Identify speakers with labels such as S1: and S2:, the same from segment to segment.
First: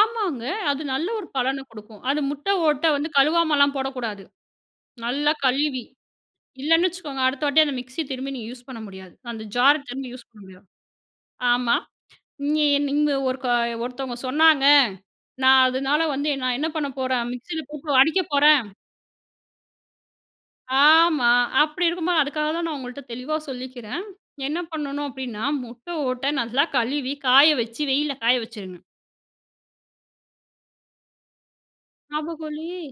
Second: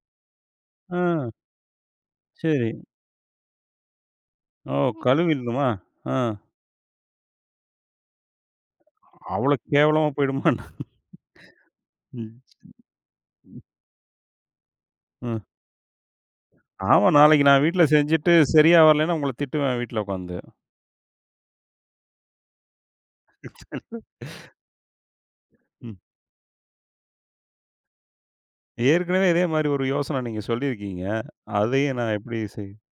S1: ஆமாங்க, அது நல்ல ஒரு
S2: ம்.
S1: பலன குடுக்கும். அது முட்ட
S2: சரி.
S1: ஓட்ட வந்து கழுவாமல்லாம் போடக்கூடாது.
S2: ஓ!
S1: நல்லா
S2: கழுவிடுணும்மா?
S1: கழுவி,
S2: அ.
S1: இல்லைன்னு வச்சுக்கோங்க, அடுத்த வாட்டி அந்த மிக்ஸி திரும்பி நீங்க யூஸ் பண்ண முடியாது. அந்த
S2: அவ்வளவு
S1: ஜாரை
S2: கேவலமா
S1: திரும்பி யூஸ் பண்ண
S2: போய்டுமா
S1: முடியாது.
S2: என்ன?
S1: ஆமா.
S2: ம்.
S1: "நீ நீங்க ஒருக்க
S2: ம்.
S1: ஒருத்தவங்க சொன்னாங்க,
S2: ம்.
S1: நா அதனால வந்து என் நான் என்ன பண்ண
S2: ஆமா,
S1: போறேன்?
S2: நாளைக்கு நா
S1: மிக்ஸியில
S2: வீட்ல
S1: போட்டு அடிக்க
S2: செஞ்சுட்டு
S1: போறேன்."
S2: சரியா வரலன்னா, உங்கள திட்டுவேன் வீட்ல உட்காந்து.
S1: ஆமா. அப்படி இருக்கும்போது அதுக்காக தான் நான் உங்கள்ட்ட தெளிவா சொல்லிக்கிறேன், என்ன பண்ணணும் அப்படீன்னா, முட்ட
S2: ம்.
S1: ஓட்டை நல்லா கழுவி காய வச்சு, வெயில்ல காய வச்சுருங்க.
S2: ஏற்கனவே இதே மாரி ஒரு யோசனை நீங்க சொல்லியிருக்கீங்க. அதையும் நான் எப்படி
S1: ஞாபகம்
S2: செய்?
S1: இல்லையே.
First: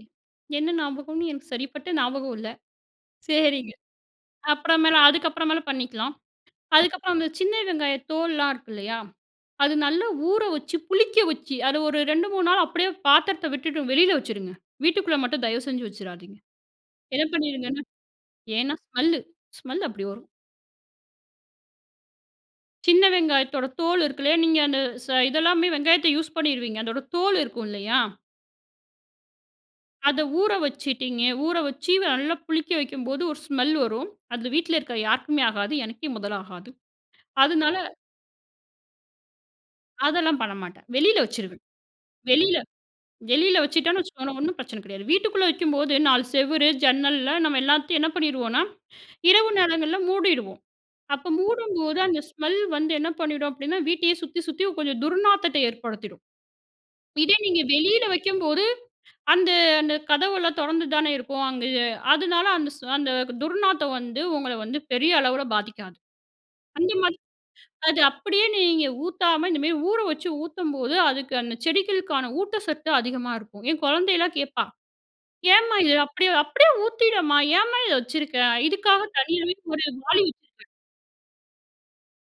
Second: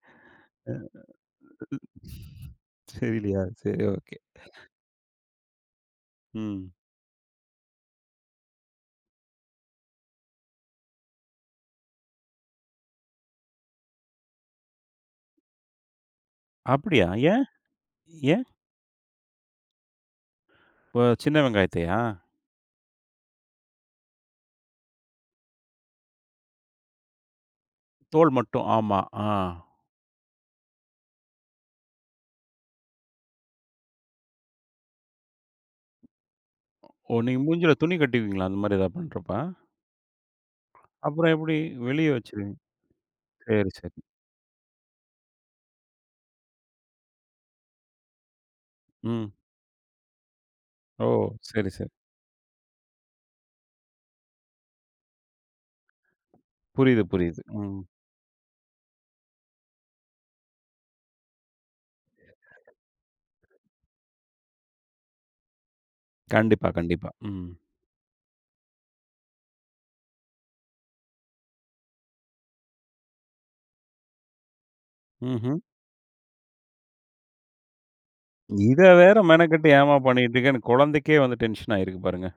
S1: என்ன
S2: ம்.
S1: ஞாபகம்ன்னு எனக்கு சரிப்பட்ட ஞாபகம் இல்லை.
S2: தெரியலையா?
S1: சரிங்க.
S2: சரி ஒகே.
S1: அப்புற மேல, அதுக்கப்புற மேல பண்ணிக்கலாம்.
S2: ம்.
S1: அதுக்கப்புறம், அந்த சின்ன வெங்காய தோல்ளாம் இருக்குல்லையா? அது நல்லா ஊற வச்சு, புளிக்க வச்சு அதை ஒரு 2, 3 நாள் அப்படியே பாத்திரத்தை விட்டுட்டு வெளியில வச்சுருங்க. வீட்டுக்குள்ள மட்டும் தயவு செஞ்சு வச்சுராதீங்க.
S2: அப்படியா!
S1: என்ன
S2: ஏன்?
S1: பண்ணீருங்கன்னா,
S2: ஏன்?
S1: ஏன்னா ஸ்மெல்லு, ஸ்மெல் அப்படி வரும்.
S2: இப்ப சின்ன வெங்காயத்தையா?
S1: சின்ன வெங்காயத்தோட தோல் இருக்குல்லையா? நீங்க அந்த ச இதெல்லாமே வெங்காயத்தை யூஸ் பண்ணீருவீங்க. அதோட தோல் இருக்கும் இல்லையா?
S2: தோல் மட்டும். ஆமா, ஆ.
S1: அத ஊற வச்சுட்டீங்க. ஊற வச்சு, நல்லா புளிக்க வைக்கும்போது ஒரு ஸ்மெல் வரும். அதுல வீட்ல இருக்க யாருக்குமே ஆகாது. எனக்கே முதல் ஆகாது.
S2: ஒ ஓ! நீங்க மூஞ்சில
S1: அதனால
S2: துணி கட்டுவீங்களா? அந்த மாரி எதாவது பண்ணுறப்ப.
S1: அதெல்லாம் பண்ணமாட்டேன். வெளியில
S2: அப்பறம் எப்படி?
S1: வச்சுருவேன்.
S2: வெளியே வச்சுருவீங்க.
S1: வெளியில வெளியில
S2: சரி, சரி.
S1: வச்சிட்டோம்ன்னு வச்சுக்கோங்களேன், ஒண்ணும் பிரச்சனை கிடையாது. வீட்டுக்குள்ள வைக்கும்போது 4 செவரு, ஜன்னல்ல நம்ம எல்லாத்தையும் என்ன பண்ணீருவோம்ன்னா,
S2: ம்.
S1: இரவு நேரங்கள்ல மூடிடுவோம்.
S2: ஓ!
S1: அப்ப
S2: சரி, சரி
S1: மூடும்போது, அந்த ஸ்மெல் வந்து என்ன பண்ணிடும் அப்படீன்னா, வீட்டையே சுத்தி சுத்தி கொஞ்சம் துர்நாத்தத்தை ஏற்படுத்திடும்.
S2: புரியுது,
S1: இதே
S2: புரியுது.
S1: நீங்க
S2: ம்.
S1: வெளியில வைக்கும்போது, அந்த அந்த கதவெல்லாம் தொறந்து தான இருக்கும். அங்க அதனால அந்த ஸ் அந்த துர்நாத்தம் வந்து உங்கள வந்து பெரிய அளவில பாதிக்காது.
S2: கண்டிப்பா,
S1: அந்த
S2: கண்டிப்பா.
S1: மாதிரி,
S2: ம்.
S1: அது அப்படியே நீங்க ஊத்தாம இந்த மாரி ஊற வச்சு ஊத்தும்போது, அதுக்கு அந்த செடிகளுக்கான ஊட்டசத்து அதிகமா இருக்கும். என் குழந்தையல்லாம் கேட்பா,
S2: ம்ஹ்ம்.
S1: "ஏம்மா இதை அப்படியே அப்படியே ஊத்திடேம்மா. ஏம்மா இதை வச்சுருக்கே?".
S2: இத
S1: இதுக்காக
S2: வேற
S1: தனியாவே
S2: மெனக்கட்டு
S1: ஒரு
S2: ஏம்மா
S1: வாளி வச்சிருக்கேன்.
S2: பண்ணிக்கிட்டுருக்கன்னு, குழந்தைக்கே வந்து டென்ஷன் ஆயிருக்கு பாருங்க.